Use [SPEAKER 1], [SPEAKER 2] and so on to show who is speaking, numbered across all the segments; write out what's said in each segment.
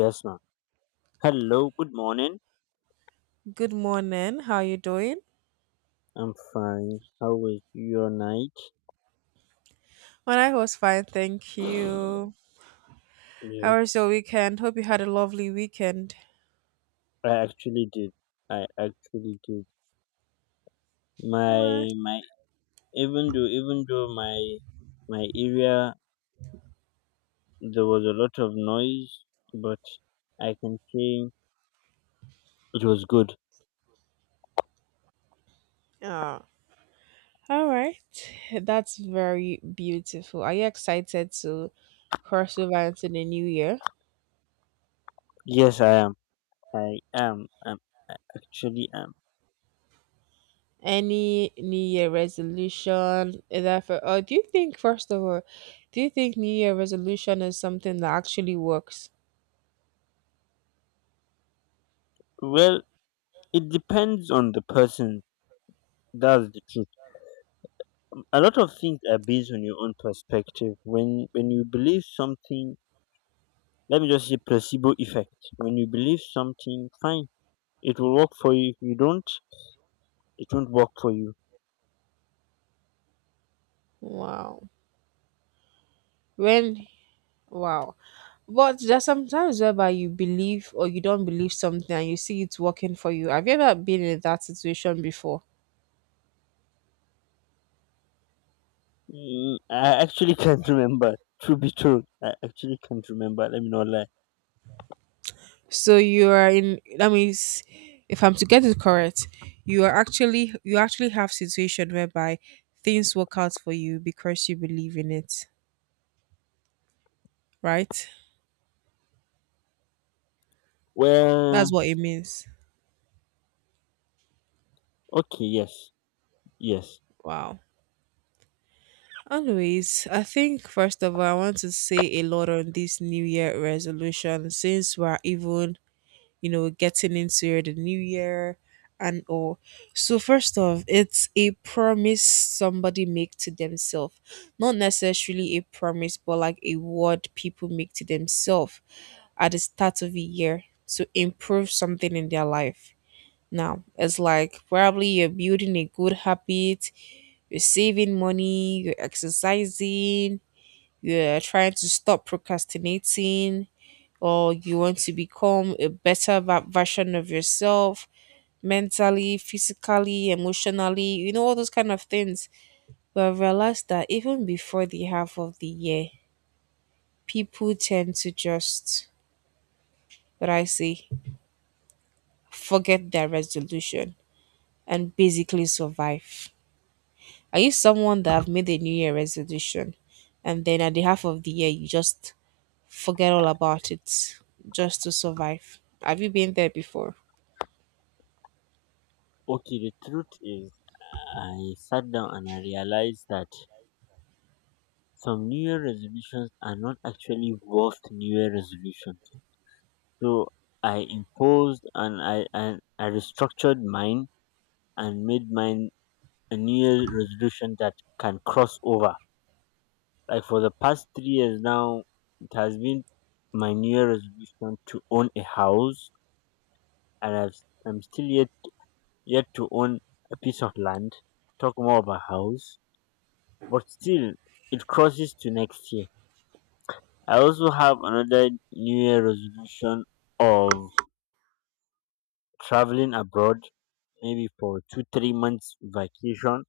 [SPEAKER 1] Yes, ma'am. Hello, good morning.
[SPEAKER 2] Good morning. How are you doing?
[SPEAKER 1] I'm fine. How was your night?
[SPEAKER 2] Well, I was fine, thank you. How was
[SPEAKER 1] Yes,
[SPEAKER 2] your weekend? Hope you had a lovely weekend.
[SPEAKER 1] I actually did. I actually did.
[SPEAKER 2] Alright.
[SPEAKER 1] My my Even though my area, there was a lot of noise, but I can say it was good.
[SPEAKER 2] Oh, all right. That's very beautiful. Are you excited to cross over into the new year?
[SPEAKER 1] Yes, I am. I am. I actually am.
[SPEAKER 2] Any new year resolution? Is that for? Oh, do you think first of all, do you think new year resolution is something that actually works?
[SPEAKER 1] Well, it depends on the person. That's the truth. A lot of things are based on your own perspective. When you believe something, let me just say, placebo effect, when you believe something fine, it will work for you. If you don't, it won't work for you.
[SPEAKER 2] Wow. When? Wow. But there's sometimes whereby you believe or you don't believe something and you see it working for you. Have you ever been in that situation before?
[SPEAKER 1] Mm, I actually can't remember, to be true. I actually can't remember, let me not lie.
[SPEAKER 2] So you are in that means if I'm to get it correct, you are actually you actually have situation whereby things work out for you because you believe in it, right?
[SPEAKER 1] Well,
[SPEAKER 2] That's what it means.
[SPEAKER 1] okay. Yes. Yes.
[SPEAKER 2] Wow. Anyways, I think first of all, I want to say a lot on this New Year resolution since we're even getting into the new year and all. So first off, it's a promise somebody make to themselves. Not necessarily a promise, but like a word people make to themselves at the start of the year to improve something in their life. Now, it's like probably you're building a good habit, you're saving money, you're exercising, you're trying to stop procrastinating, or you want to become a better version of yourself mentally, physically, emotionally, all those kind of things. But I realized that even before the half of the year, people tend to just, what I say, forget their resolution and basically survive. Are you someone that have made a New Year resolution and then at the half of the year you just forget all about it just to survive? Have you been there before?
[SPEAKER 1] Okay, the truth is I sat down and I realized that some new year resolutions are not actually worth new year resolution. So I imposed, and I restructured mine, and made mine a New Year resolution that can cross over. Like for the past 3 years now, it has been my New Year resolution to own a house, and I've, I'm still yet to own a piece of land. Talk more about house, but still, it crosses to next year. I also have another New Year resolution of traveling abroad, maybe for 2 3 months vacation.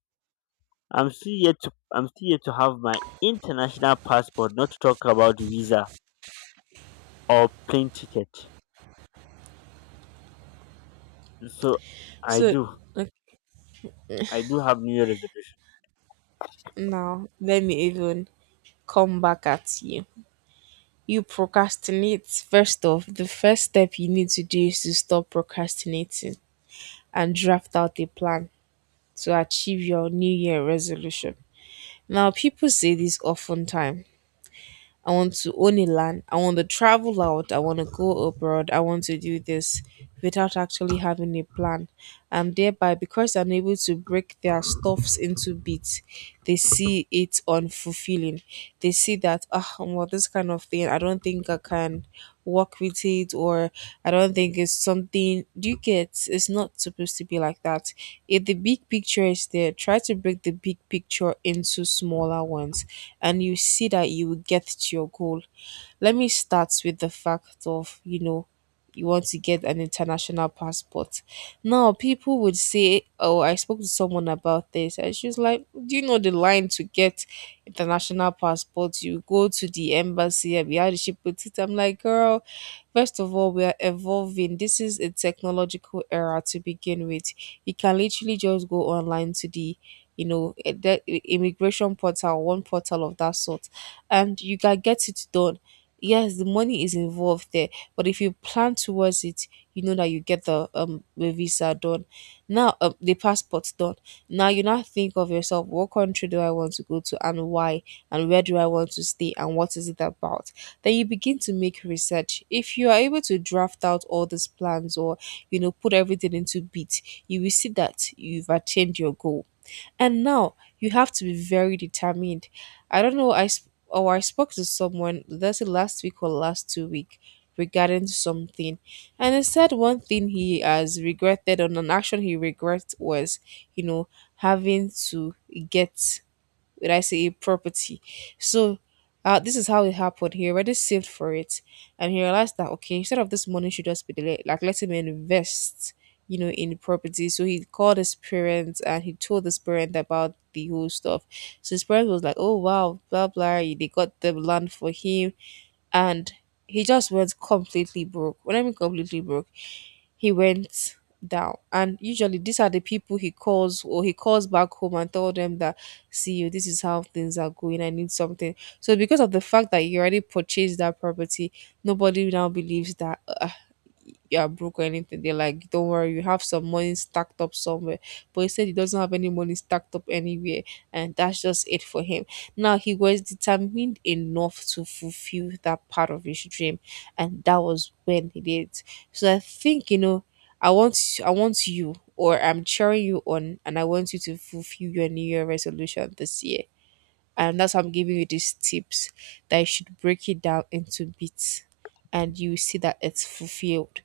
[SPEAKER 1] I'm still yet to have my international passport. Not to talk about visa or plane ticket. So I
[SPEAKER 2] So,
[SPEAKER 1] do I do have New Year resolution.
[SPEAKER 2] Now, let me even come back at you. You procrastinate. First off, the first step you need to do is to stop procrastinating and draft out a plan to achieve your New Year resolution. Now, people say this often time, I want to own a land. I want to travel out. I want to go abroad. I want to do this without actually having a plan. And thereby, because I'm able to break their stuffs into bits, they see it unfulfilling. They see that, ah, well, this kind of thing, I don't think I can work with it or I don't think it's something do you get it's not supposed to be like that. If the big picture is there, try to break the big picture into smaller ones and you see that you will get to your goal. Let me start with the fact of, you want to get an international passport. Now people would say, oh, I spoke to someone about this and she was like, do you know the line to get international passport? You go to the embassy and we had to ship with it. I'm like, girl, first of all, we are evolving. This is a technological era to begin with. You can literally just go online to the the immigration portal, one portal of that sort, and you can get it done. Yes, the money is involved there, but if you plan towards it, you know that you get the visa done. Now, the passport done. Now you now think of yourself: what country do I want to go to, and why, and where do I want to stay, and what is it about? Then you begin to make research. If you are able to draft out all these plans or put everything into beat, you will see that you've attained your goal, and now you have to be very determined. I don't know, I sp- or I spoke to someone that's it last week or last 2 week regarding something, and he said one thing he has regretted on an action he regrets was you know having to get, would I say, a property. So this is how it happened. He already saved for it, and he realized that okay, instead of this money should just be like let him invest, in property. So he called his parents and he told his parent about the whole stuff. So his parents was like, "Oh wow, blah blah." They got the land for him, and he just went completely broke. When I mean completely broke, he went down. And usually these are the people he calls or he calls back home and tell them that see you, this is how things are going. I need something. So because of the fact that he already purchased that property, nobody now believes that "Ah, you are broke or anything." They're like, don't worry, you have some money stacked up somewhere. But he said he doesn't have any money stacked up anywhere, and that's just it for him. Now he was determined enough to fulfill that part of his dream, and that was when he did. So I think I want I want you, or I'm cheering you on, and I want you to fulfill your New Year resolution this year. And that's why I'm giving you these tips that you should break it down into bits and you see that it's fulfilled.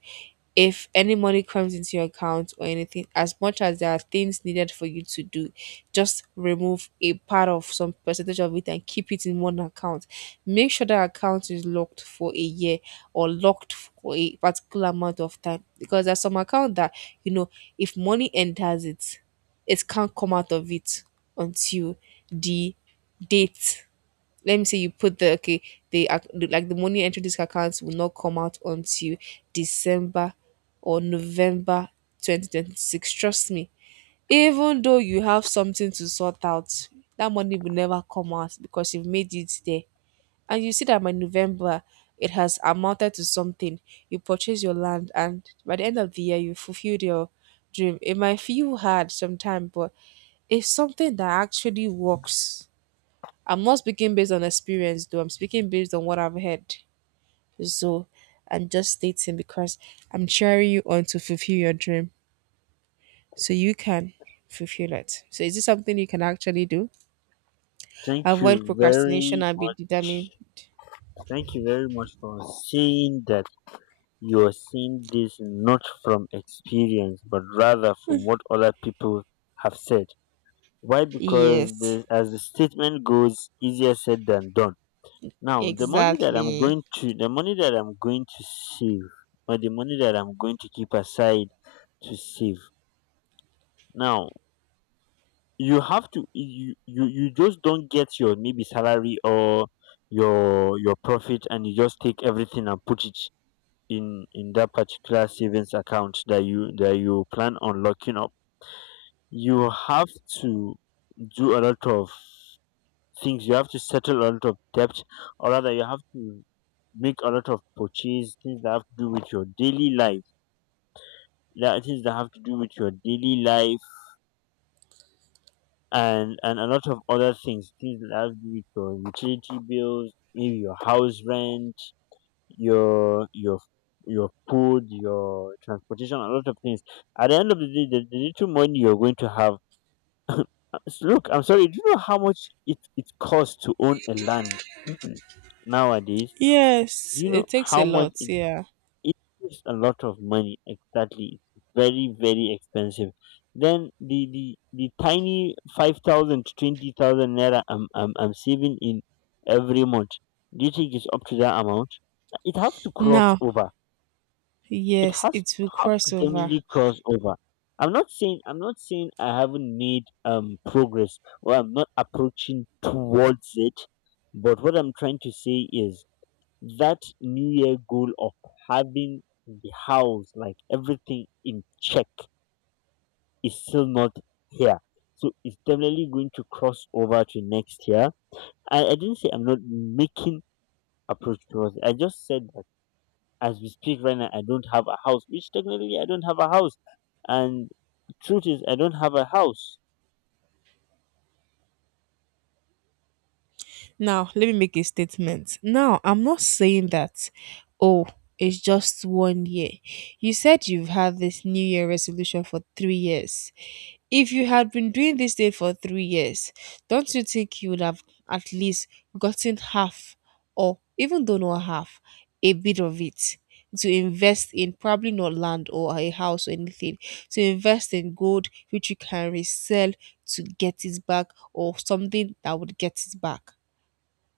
[SPEAKER 2] If any money comes into your account or anything, as much as there are things needed for you to do, just remove a part of some percentage of it and keep it in one account. Make sure that account is locked for a year or locked for a particular amount of time, because there's some account that you know if money enters it, it can't come out of it until the date. Let me say you put the okay, the like the money entering this account will not come out until december or november 2026. Trust me, even though you have something to sort out, that money will never come out because you've made it there, and you see that by november it has amounted to something. You purchase your land and by the end of the year you fulfilled your dream. It might feel hard sometimes, but it's something that actually works. I'm not speaking based on experience though. I'm speaking based on what I've heard. So I'm just stating because I'm cheering you on to fulfill your dream. So you can fulfill it. So is this something you can actually do?
[SPEAKER 1] Thank
[SPEAKER 2] Avoid
[SPEAKER 1] you
[SPEAKER 2] procrastination
[SPEAKER 1] very
[SPEAKER 2] and be
[SPEAKER 1] much.
[SPEAKER 2] determined.
[SPEAKER 1] Thank you very much for saying that you are seeing this not from experience but rather from what other people have said. Why? Because
[SPEAKER 2] Yes,
[SPEAKER 1] the, as the statement goes, easier said than done. Now
[SPEAKER 2] exactly.
[SPEAKER 1] the money that I'm going to save, or the money that I'm going to keep aside to save. Now you have to you just don't get your maybe salary or your profit, and you just take everything and put it in that particular savings account that you plan on locking up. You have to do a lot of things. You have to settle a lot of debt, or rather you have to make a lot of purchase, things that have to do with your daily life, that things that have to do with your daily life, and a lot of other things, things that have to do with your utility bills, maybe your house rent, your your your food, your transportation, a lot of things. At the end of the day, the little money you're going to have. Look, I'm sorry, do you know how much it costs to own a land nowadays? Do
[SPEAKER 2] Yes,
[SPEAKER 1] you know
[SPEAKER 2] it takes a
[SPEAKER 1] how much
[SPEAKER 2] lot, yeah.
[SPEAKER 1] it is? A lot of money. Exactly, it's very very expensive. Then the tiny 5,000 to 20,000 naira I'm saving in every month. Do you think it's up to that amount? It has to cross
[SPEAKER 2] Now,
[SPEAKER 1] over.
[SPEAKER 2] yes, it
[SPEAKER 1] It
[SPEAKER 2] will
[SPEAKER 1] have to
[SPEAKER 2] cross over.
[SPEAKER 1] definitely cross over. I'm not saying I haven't made progress, or I'm not approaching towards it. But what I'm trying to say is that new year goal of having the house, like, everything in check is still not here. So it's definitely going to cross over to next year. I didn't say I'm not making approach towards it. I just said that as we speak right now I don't have a house, which technically I don't have a house. And truth is I don't have a house.
[SPEAKER 2] Now, let me make a statement. Now, I'm not saying that, oh, it's just one year. You said you've had this New Year resolution for 3 years. If you had been doing this thing for 3 years, don't you think you would have at least gotten half, or even though not half, a bit of it? To invest in probably not land or a house or anything, to invest in gold which you can resell to get it back or something that would get it back.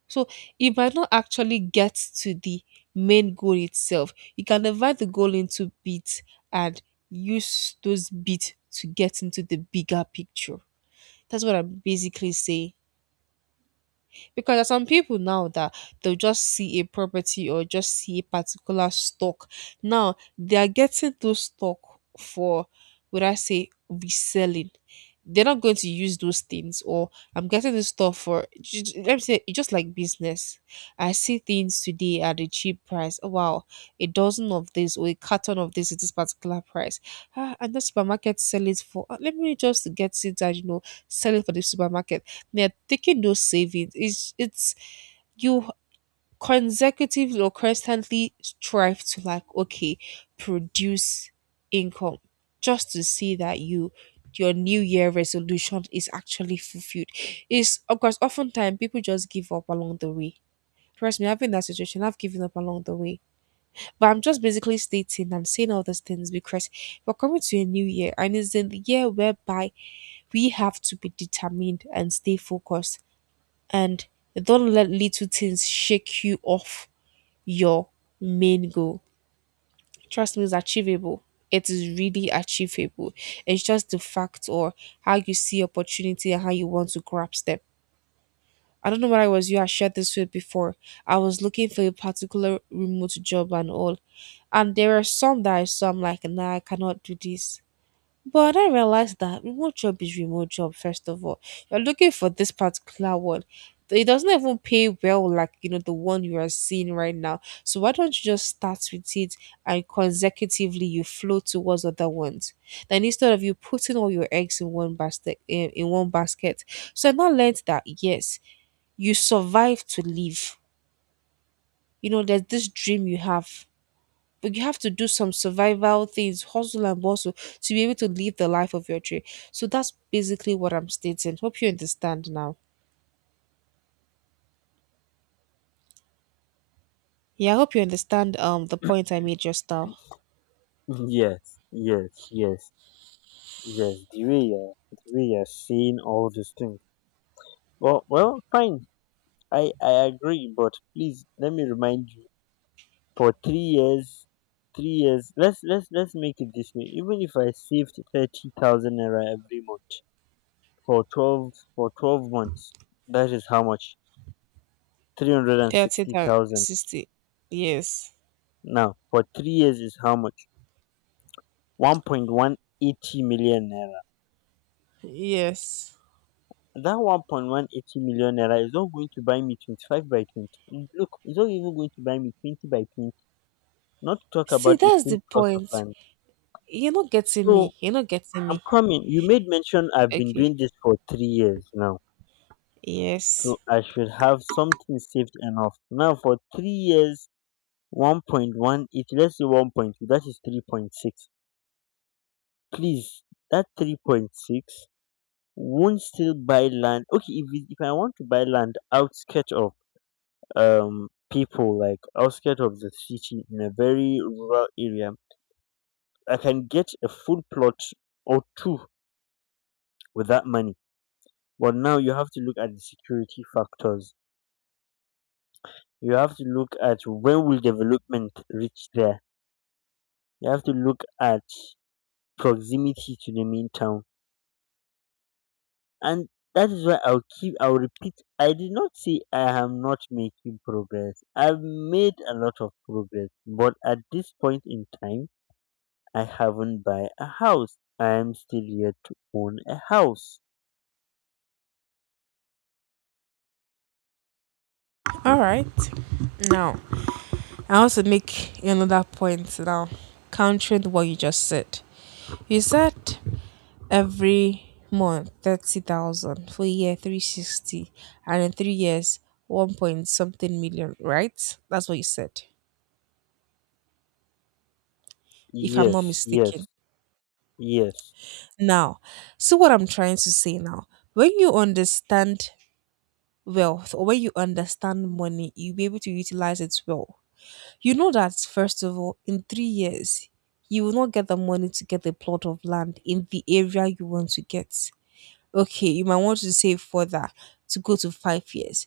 [SPEAKER 2] So you might not actually get to the main goal itself. You can divide the goal into bits and use those bits to get into the bigger picture. That's what I'm basically saying, because there's some people now that they'll just see a property or just see a particular stock. Now they are getting those stock for, would I say, reselling. They're not going to use those things, or I'm getting this stuff for let me say it's just like business. I see things today at a cheap price. Oh, wow, a dozen of this or a carton of this at this particular price. Ah, and the supermarket sell it for, ah, let me just get it and sell it for the supermarket. They're taking those savings. It's you consecutively or constantly strive to like okay produce income just to see that you your new year resolution is actually fulfilled. Is of course oftentimes people just give up along the way. Trust me, I've been in that situation. I've given up along the way, but I'm just basically stating and saying all these things because we're coming to a new year and it's in the year whereby we have to be determined and stay focused and don't let little things shake you off your main goal. Trust me, it's achievable. It is really achievable. It's just the fact or how you see opportunity and how you want to grasp them. I don't know whether I was you I shared this with before. I was looking for a particular remote job and all. And there are some that I saw I'm like, nah, I cannot do this. But I realized that remote job is remote job, first of all. You're looking for this particular one. It doesn't even pay well like the one you are seeing right now. So why don't you just start with it and consecutively you flow towards other ones? Then instead of you putting all your eggs in one basket in one basket. So I now learned that yes, you survive to live. You know, there's this dream you have but you have to do some survival things, hustle and bustle to be able to live the life of your dream. So that's basically what I'm stating. Hope you understand now. Yeah, I hope you understand the point I made just now.
[SPEAKER 1] Yes, yes, yes. Yes, the way you're saying all these things, fine. I agree, but please let me remind you. For 3 years, 3 years. Let's make it this way. Even if I saved 30,000 naira every month for 12 months, that is how much? three hundred and
[SPEAKER 2] 30
[SPEAKER 1] sixty
[SPEAKER 2] and
[SPEAKER 1] thousand.
[SPEAKER 2] 60. Yes.
[SPEAKER 1] Now for 3 years is how much? 1.18 million naira.
[SPEAKER 2] Yes.
[SPEAKER 1] That 1.18 million naira is not going to buy me 25 by 20. Look, it's not even going to buy me 20 by 20. Not to talk
[SPEAKER 2] See,
[SPEAKER 1] about a
[SPEAKER 2] that's
[SPEAKER 1] full
[SPEAKER 2] the
[SPEAKER 1] plot of
[SPEAKER 2] point.
[SPEAKER 1] land.
[SPEAKER 2] You're not getting
[SPEAKER 1] So
[SPEAKER 2] me. You're not getting
[SPEAKER 1] I'm
[SPEAKER 2] me.
[SPEAKER 1] coming. You made mention I've been
[SPEAKER 2] Okay.
[SPEAKER 1] doing this for 3 years now.
[SPEAKER 2] Yes.
[SPEAKER 1] So I should have something saved enough. Now for 3 years, 1.18, let's say 1.2, that is 3.6. Please, that 3.6 won't still buy land. Okay, if, it- if I want to buy land outskirts of people, like outskirts of the city in a very rural area, I can get a full plot or two with that money. But now you have to look at the security factors. You have to look at, when will development reach there. You have to look at proximity to the main town. And that is why I'll keep I'll repeat, I did not say I am not making progress. I've made a lot of progress, but at this point in time, I haven't buy a house. I am still yet to own a house.
[SPEAKER 2] All right. Now, I want to make another point now, countering what you just said. You said every month 30,000 for a year 360, and in 3 years 1 point something million, right? That's what you said, if I'm not
[SPEAKER 1] Yes, yes,
[SPEAKER 2] mistaken.
[SPEAKER 1] yes.
[SPEAKER 2] Now, see what I'm trying to say now. When you understand wealth or when you understand money, you'll be able to utilize it well. You know that, first of all, in 3 years, you will not get the money to get a plot of land in the area you want to get. Okay, you might want to save for that to go to 5 years.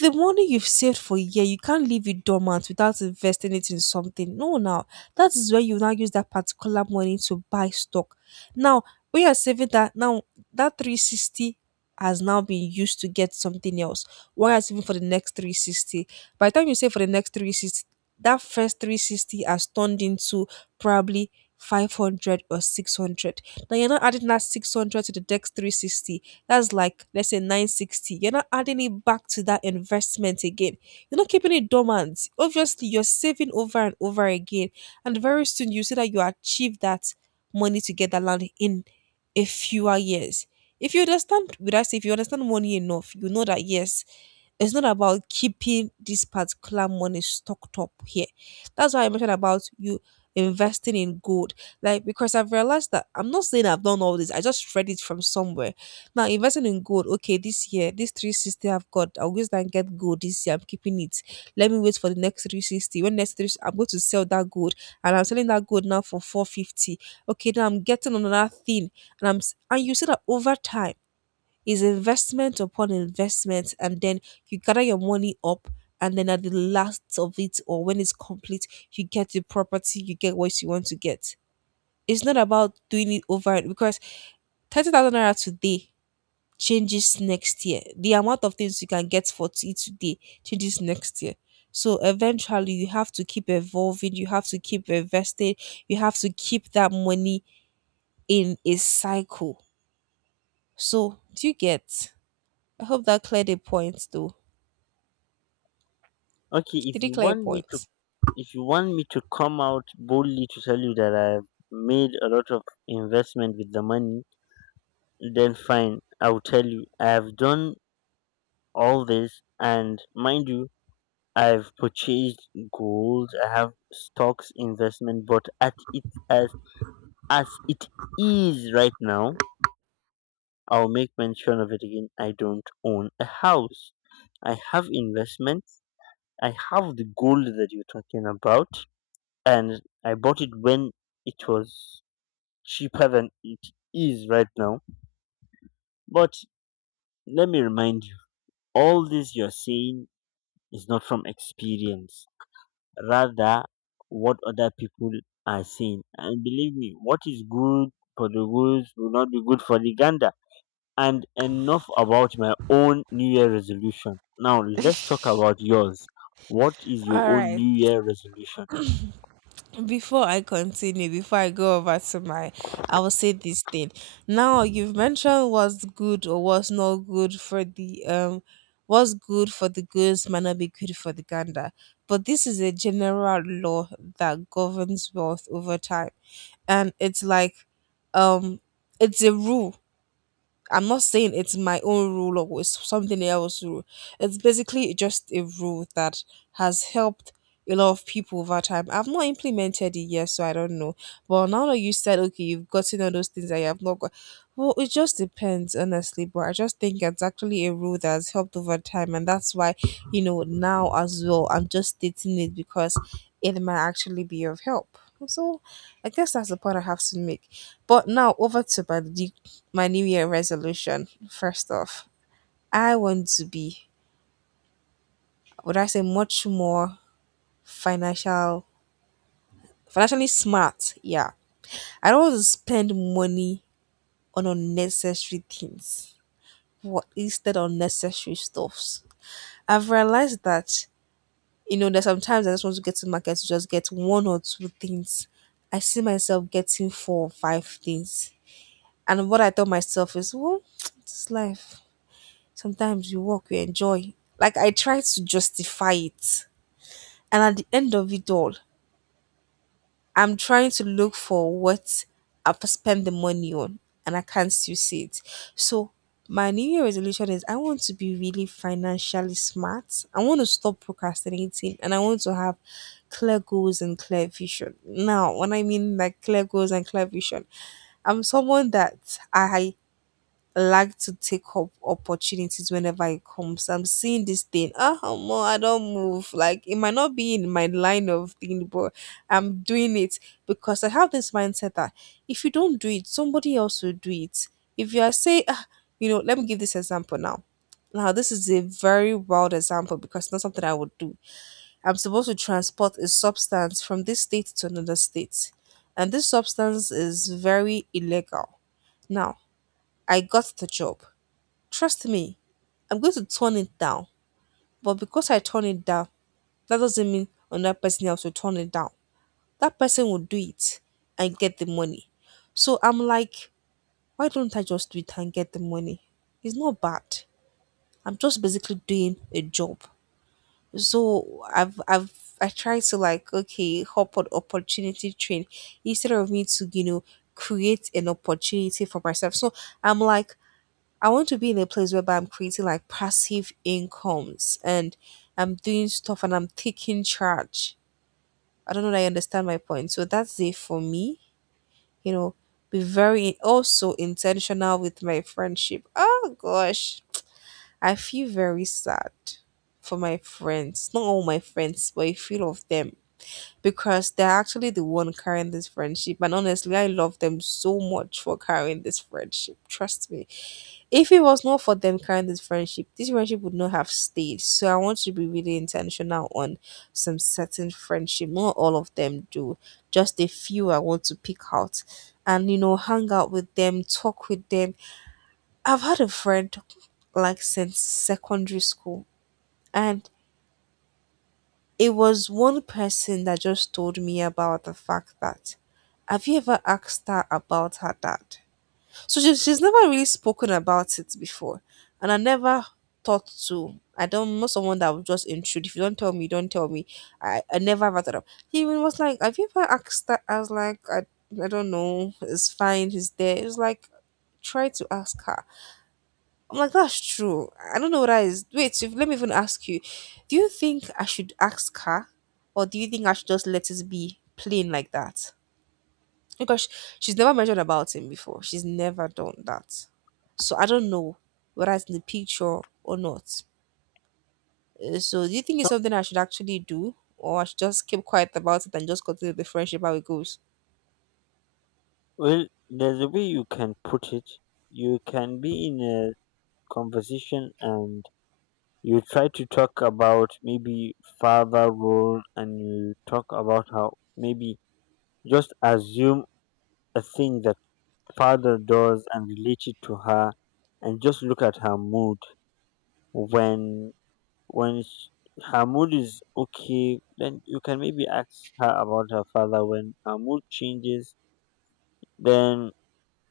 [SPEAKER 2] The money you've saved for a year, you can't leave it dormant without investing it in something. No, now that is where you now use that particular money to buy stock. Now, when you're saving that, now that 360 has now been used to get something else. Why are saving for the next 360? By the time you save for the next 360, that first 360 has turned into probably 500 or 600. Now you're not adding that 600 to the next 360, that's like let's say 960. You're not adding it back to that investment again. You're not keeping it dormant. Obviously, you're saving over and over again. And very soon you see that you achieve that money to get that land in a fewer years. If you understand, would I say if you understand money enough, you know that yes, it's not about keeping this particular money stocked up here. That's why I mentioned about you investing in gold. Like because I've realized that I'm not saying I've done all this, I just read it from somewhere. Now investing in gold. Okay, this year, this 360 I've got, I'll use that and get gold this year. I'm keeping it. Let me wait for the next 360. When next 3 I'm going to sell that gold and I'm selling that gold now for 450. Okay, now I'm getting another thing. And you see that over time is investment upon investment, and then you gather your money up. And then at the last of it, or when it's complete, you get the property, you get what you want to get. It's not about doing it over because 30,000 naira today changes next year. The amount of things you can get for it today changes next year. So eventually, you have to keep evolving, you have to keep investing, you have to keep that money in a cycle. So, do you get? I hope that cleared a point though.
[SPEAKER 1] Okay, if
[SPEAKER 2] Did
[SPEAKER 1] you
[SPEAKER 2] it clear a
[SPEAKER 1] want me to
[SPEAKER 2] point?
[SPEAKER 1] if you want me to come out boldly to tell you that I've made a lot of investment with the money, then fine. I'll tell you. I've done all this, and mind you, I've purchased gold. I have stocks investment, but at it as it is right now, I'll make mention of it again. I don't own a house. I have investments. I have the gold that you're talking about, and I bought it when it was cheaper than it is right now. But let me remind you, all this you're saying is not from experience, rather, what other people are saying. And believe me, what is good for the goose will not be good for the gander. And enough about my own New Year resolution. Now, let's talk about yours. What is your
[SPEAKER 2] All
[SPEAKER 1] own
[SPEAKER 2] right.
[SPEAKER 1] New Year resolution?
[SPEAKER 2] Before I continue, before I go over to my, I will say this thing. Now you've mentioned what's good or what's not good for the what's good for the goose might not be good for the gander. But this is a general law that governs wealth over time, and it's like, um, it's a rule I'm not saying it's my own rule or it's something else rule. It's basically just a rule that has helped a lot of people over time. I've not implemented it yet, so I don't know. But now that you said okay, you've gotten all those things that you have not got, well, it just depends, honestly, but I just think it's actually a rule that has helped over time and that's why, you know, now as well I'm just stating it because it might actually be of help. So I guess that's the point I have to make. But now over to my New Year resolution. First off, I want to be, would I say, much more financial, financially smart. Yeah, I don't want to spend money on unnecessary things. What instead of unnecessary stuffs. I've realized that you know there's sometimes I just want to get to market to just get one or two things. I see myself getting four or five things, and what I tell myself is, well, it's life. Sometimes you work, you enjoy. Like I try to justify it. And at the end of it all, I'm trying to look for what I've spent the money on and I can't still see it. So my new year resolution is I want to be really financially smart. I want to stop procrastinating and I want to have clear goals and clear vision. Now, when I mean like clear goals and clear vision, I'm someone that I like to take up opportunities whenever it comes. I'm seeing this thing. Ah, more I don't move. Like it might not be in my line of thing, but I'm doing it because I have this mindset that if you don't do it, somebody else will do it. If you are say, ah, you know, let me give this example now. Now, this is a very wild example because it's not something I would do. I'm supposed to transport a substance from this state to another state, and this substance is very illegal. Now, I got the job. Trust me, I'm going to turn it down. But because I turn it down, that doesn't mean another person else will turn it down. That person will do it and get the money. So I'm like, why don't I just do it and get the money? It's not bad. I'm just basically doing a job. So I've I try to like okay hop on opportunity train instead of me to you know create an opportunity for myself. So I'm like I want to be in a place whereby I'm creating like passive incomes and I'm doing stuff and I'm taking charge. I don't know that you understand my point. So that's it for me. You know, be very also intentional with my friendship. Oh gosh, I feel very sad for my friends. Not all my friends, but a few of them. Because they're actually the one carrying this friendship. And honestly, I love them so much for carrying this friendship. Trust me. If it was not for them carrying this friendship would not have stayed. So I want to be really intentional on some certain friendship. Not all of them do. Just a few I want to pick out and you know, hang out with them, talk with them. I've had a friend like since secondary school and it was one person that just told me about the fact that have you ever asked her about her dad? So she's never really spoken about it before. And I never thought to. I don't know someone that would just intrude. If you don't tell me, you don't tell me. I never ever thought of. He even was like, have you ever asked that? I was like, I don't know. It's fine. He's there. It was like, try to ask her. I'm like, that's true. I don't know what that is. Wait, if, let me even ask you. Do you think I should ask her? Or do you think I should just let it be plain like that? Because she's never mentioned about him before. She's never done that. So I don't know whether it's in the picture or not. So do you think
[SPEAKER 1] So,
[SPEAKER 2] it's something I should actually do, or I should just keep quiet about it and just continue the friendship how it goes?
[SPEAKER 1] well, there's a way you can put it. You can be in a conversation, and you try to talk about maybe father role, and you talk about how maybe just assume a thing that father does and relate it to her, and just look at her mood. when when sh her mood is okay, then you can maybe ask her about her father. When her mood changes, then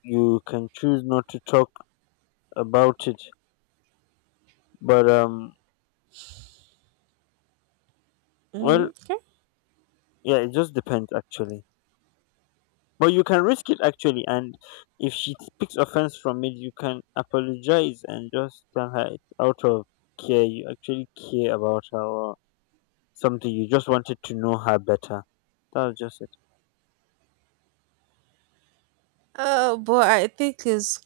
[SPEAKER 1] you can choose not to talk about it. But
[SPEAKER 2] Mm,
[SPEAKER 1] well,
[SPEAKER 2] okay.
[SPEAKER 1] yeah, it just depends, actually. But you can risk it actually, and if she takes offense from it, you can apologize and just tell her it's out of care. You actually care about her or something. You just wanted to know her better. That's just it.
[SPEAKER 2] But I think it's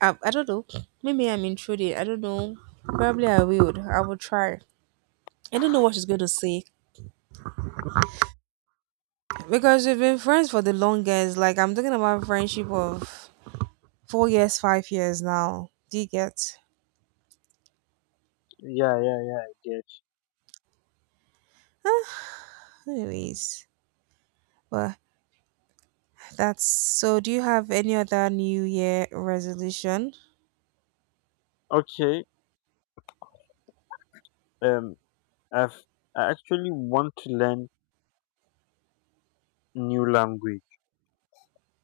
[SPEAKER 2] I don't know. Maybe I'm intruding. I don't know. Probably I would. I will try. I don't know what she's going to say because we've been friends for the longest. Like I'm talking about friendship of 4 years, 5 years now. Do you get?
[SPEAKER 1] Yeah, yeah, yeah.
[SPEAKER 2] Anyways, well, that's so. Do you have any other New Year resolution?
[SPEAKER 1] I get. Okay. Um, I've I actually want to learn new language.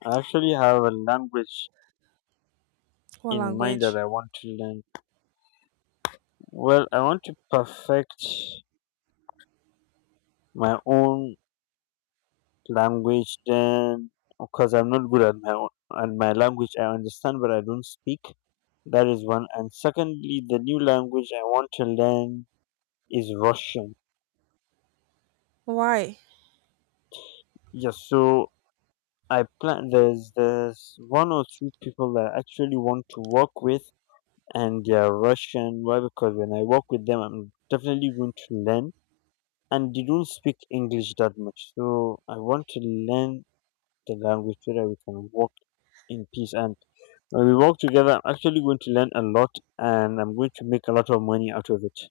[SPEAKER 1] I actually have a language
[SPEAKER 2] What
[SPEAKER 1] in mind that
[SPEAKER 2] language?
[SPEAKER 1] I want to learn. Well, I want to perfect my own language, then, because I'm not good at my own, at my language. I understand but I don't speak. That is one. And secondly, the new language I want to learn is Russian.
[SPEAKER 2] Why?
[SPEAKER 1] Yes. So I plan there's one or two people that I actually want to work with, and they are Russian. Why? Because when I work with them, I'm definitely going to learn. And they don't speak English that much, so I want to learn the language so that we can work in peace. And when we work together, I'm actually going to learn a lot, and I'm going to make a lot of money out of it.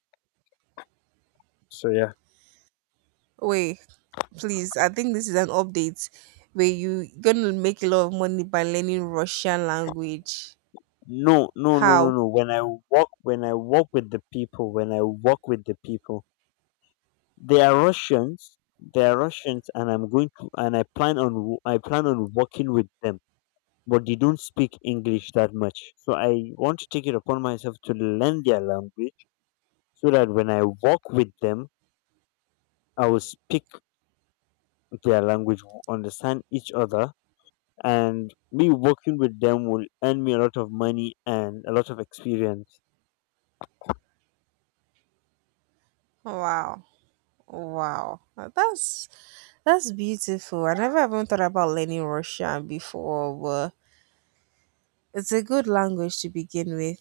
[SPEAKER 1] So yeah.
[SPEAKER 2] Wait, please. I think this is an update where you gonna make a lot of money by learning Russian language.
[SPEAKER 1] No, no, no, no,
[SPEAKER 2] How?
[SPEAKER 1] no. When I walk with the people, When I walk with the people, they are Russians. They are Russians, and I'm going to, and I plan on I plan on working with them. But they don't speak English that much. So I want to take it upon myself to learn their language so that when I walk with them I will speak their language. We'll understand each other, and me working with them will earn me a lot of money and a lot of experience.
[SPEAKER 2] Wow, wow. That's beautiful. I never even thought about learning Russian before, but it's a good language to begin with.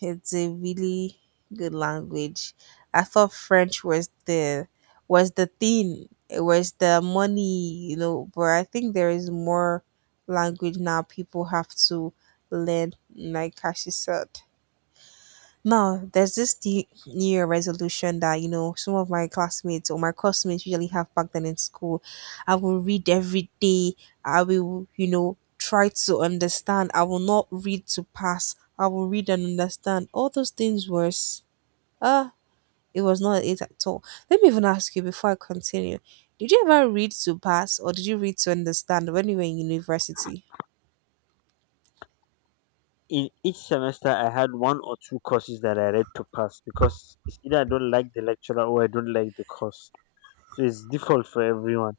[SPEAKER 2] It's a really good language. I thought French was the thing. It was the money, you know, but I think there is more language now people have to learn, like Cassie said. Now, there's this new New year resolution that, you know, some of my classmates or my classmates usually have back then in school. I will read every day. I will, you know, try to understand. I will not read to pass. I will read and understand. All those things was, uh, it was not it at all. Let me even ask you before I continue. Did you ever read to pass or did you read to understand when you were in university?
[SPEAKER 1] In each semester, I had one or two courses that I read to pass, because it's either I don't like the lecturer or I don't like the course. So it's default for everyone.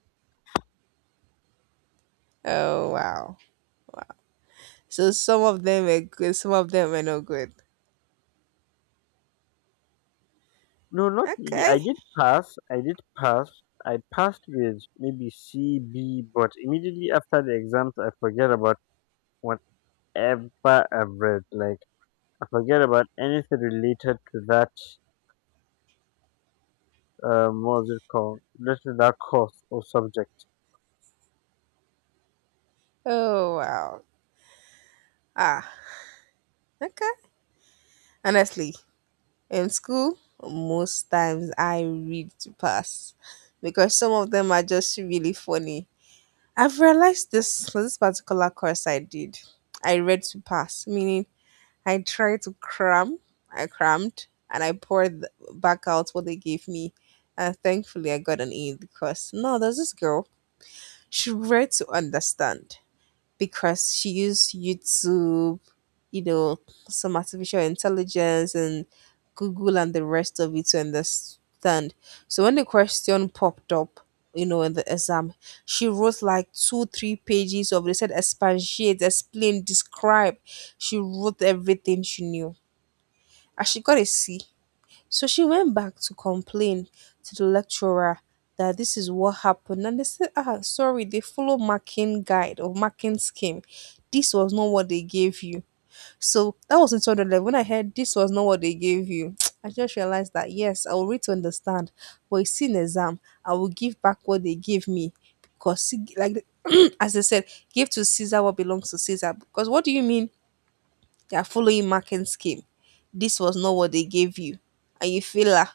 [SPEAKER 2] Oh, wow. So some of them were good, some of them were not good.
[SPEAKER 1] No, not really. I
[SPEAKER 2] Okay.
[SPEAKER 1] did pass. I did pass. I passed with maybe C, B, but immediately after the exams, I forget about whatever I've read. Like, I forget about anything related to that what was it called, literally that course or subject.
[SPEAKER 2] Oh wow. Ah, okay. Honestly, in school, most times I read to pass because some of them are just really funny. I've realized this for this particular course I did. I read to pass, meaning I tried to cram, I crammed, and I poured back out what they gave me. And thankfully, I got an A because no, there's this girl. She read to understand because she used YouTube, you know, some artificial intelligence and Google and the rest of it to understand. So when the question popped up, you know, in the exam, she wrote like two, three pages of they said expatiate, explain, describe. She wrote everything she knew. And she got a C. So she went back to complain to the lecturer that this is what happened. And they said, ah, sorry, they follow marking guide or marking scheme. This was not what they gave you. So that was in 2011. When I heard this was not what they gave you, I just realized that yes, I will read to understand. But it's in exam, I will give back what they gave me. Because, see, like, as I said, give to Caesar what belongs to Caesar. Because what do you mean they are following marking scheme? This was not what they gave you. And you feel like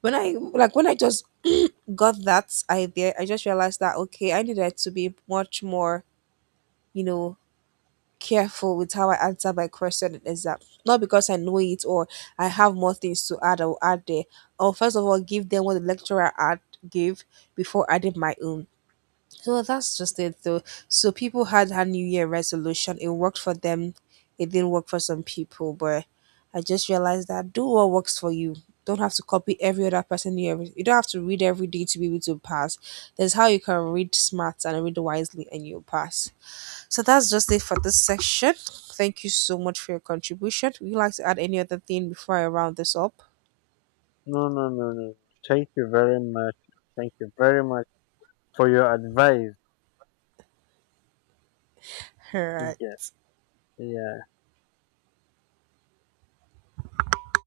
[SPEAKER 2] when I just got that idea, I just realized that okay, I needed to be much more, you know, careful with how I answer my question in exam. Not because I know it or I have more things to add or add there. I'll first of all give them what the lecturer had gave before adding my own. So that's just it though. So people had a New Year resolution. It worked for them. It didn't work for some people, but I just realized that do what works for you. Don't have to copy every other person you ever, you don't have to read every day to be able to pass. There's how you can read smart and read wisely and you'll pass. So that's just it for this section. Thank you so much for your contribution. Would you like to add any other thing before I round this up?
[SPEAKER 1] No, no, no, no. Thank you very much. Thank you very much for your advice.
[SPEAKER 2] All right.
[SPEAKER 1] Yeah, yeah.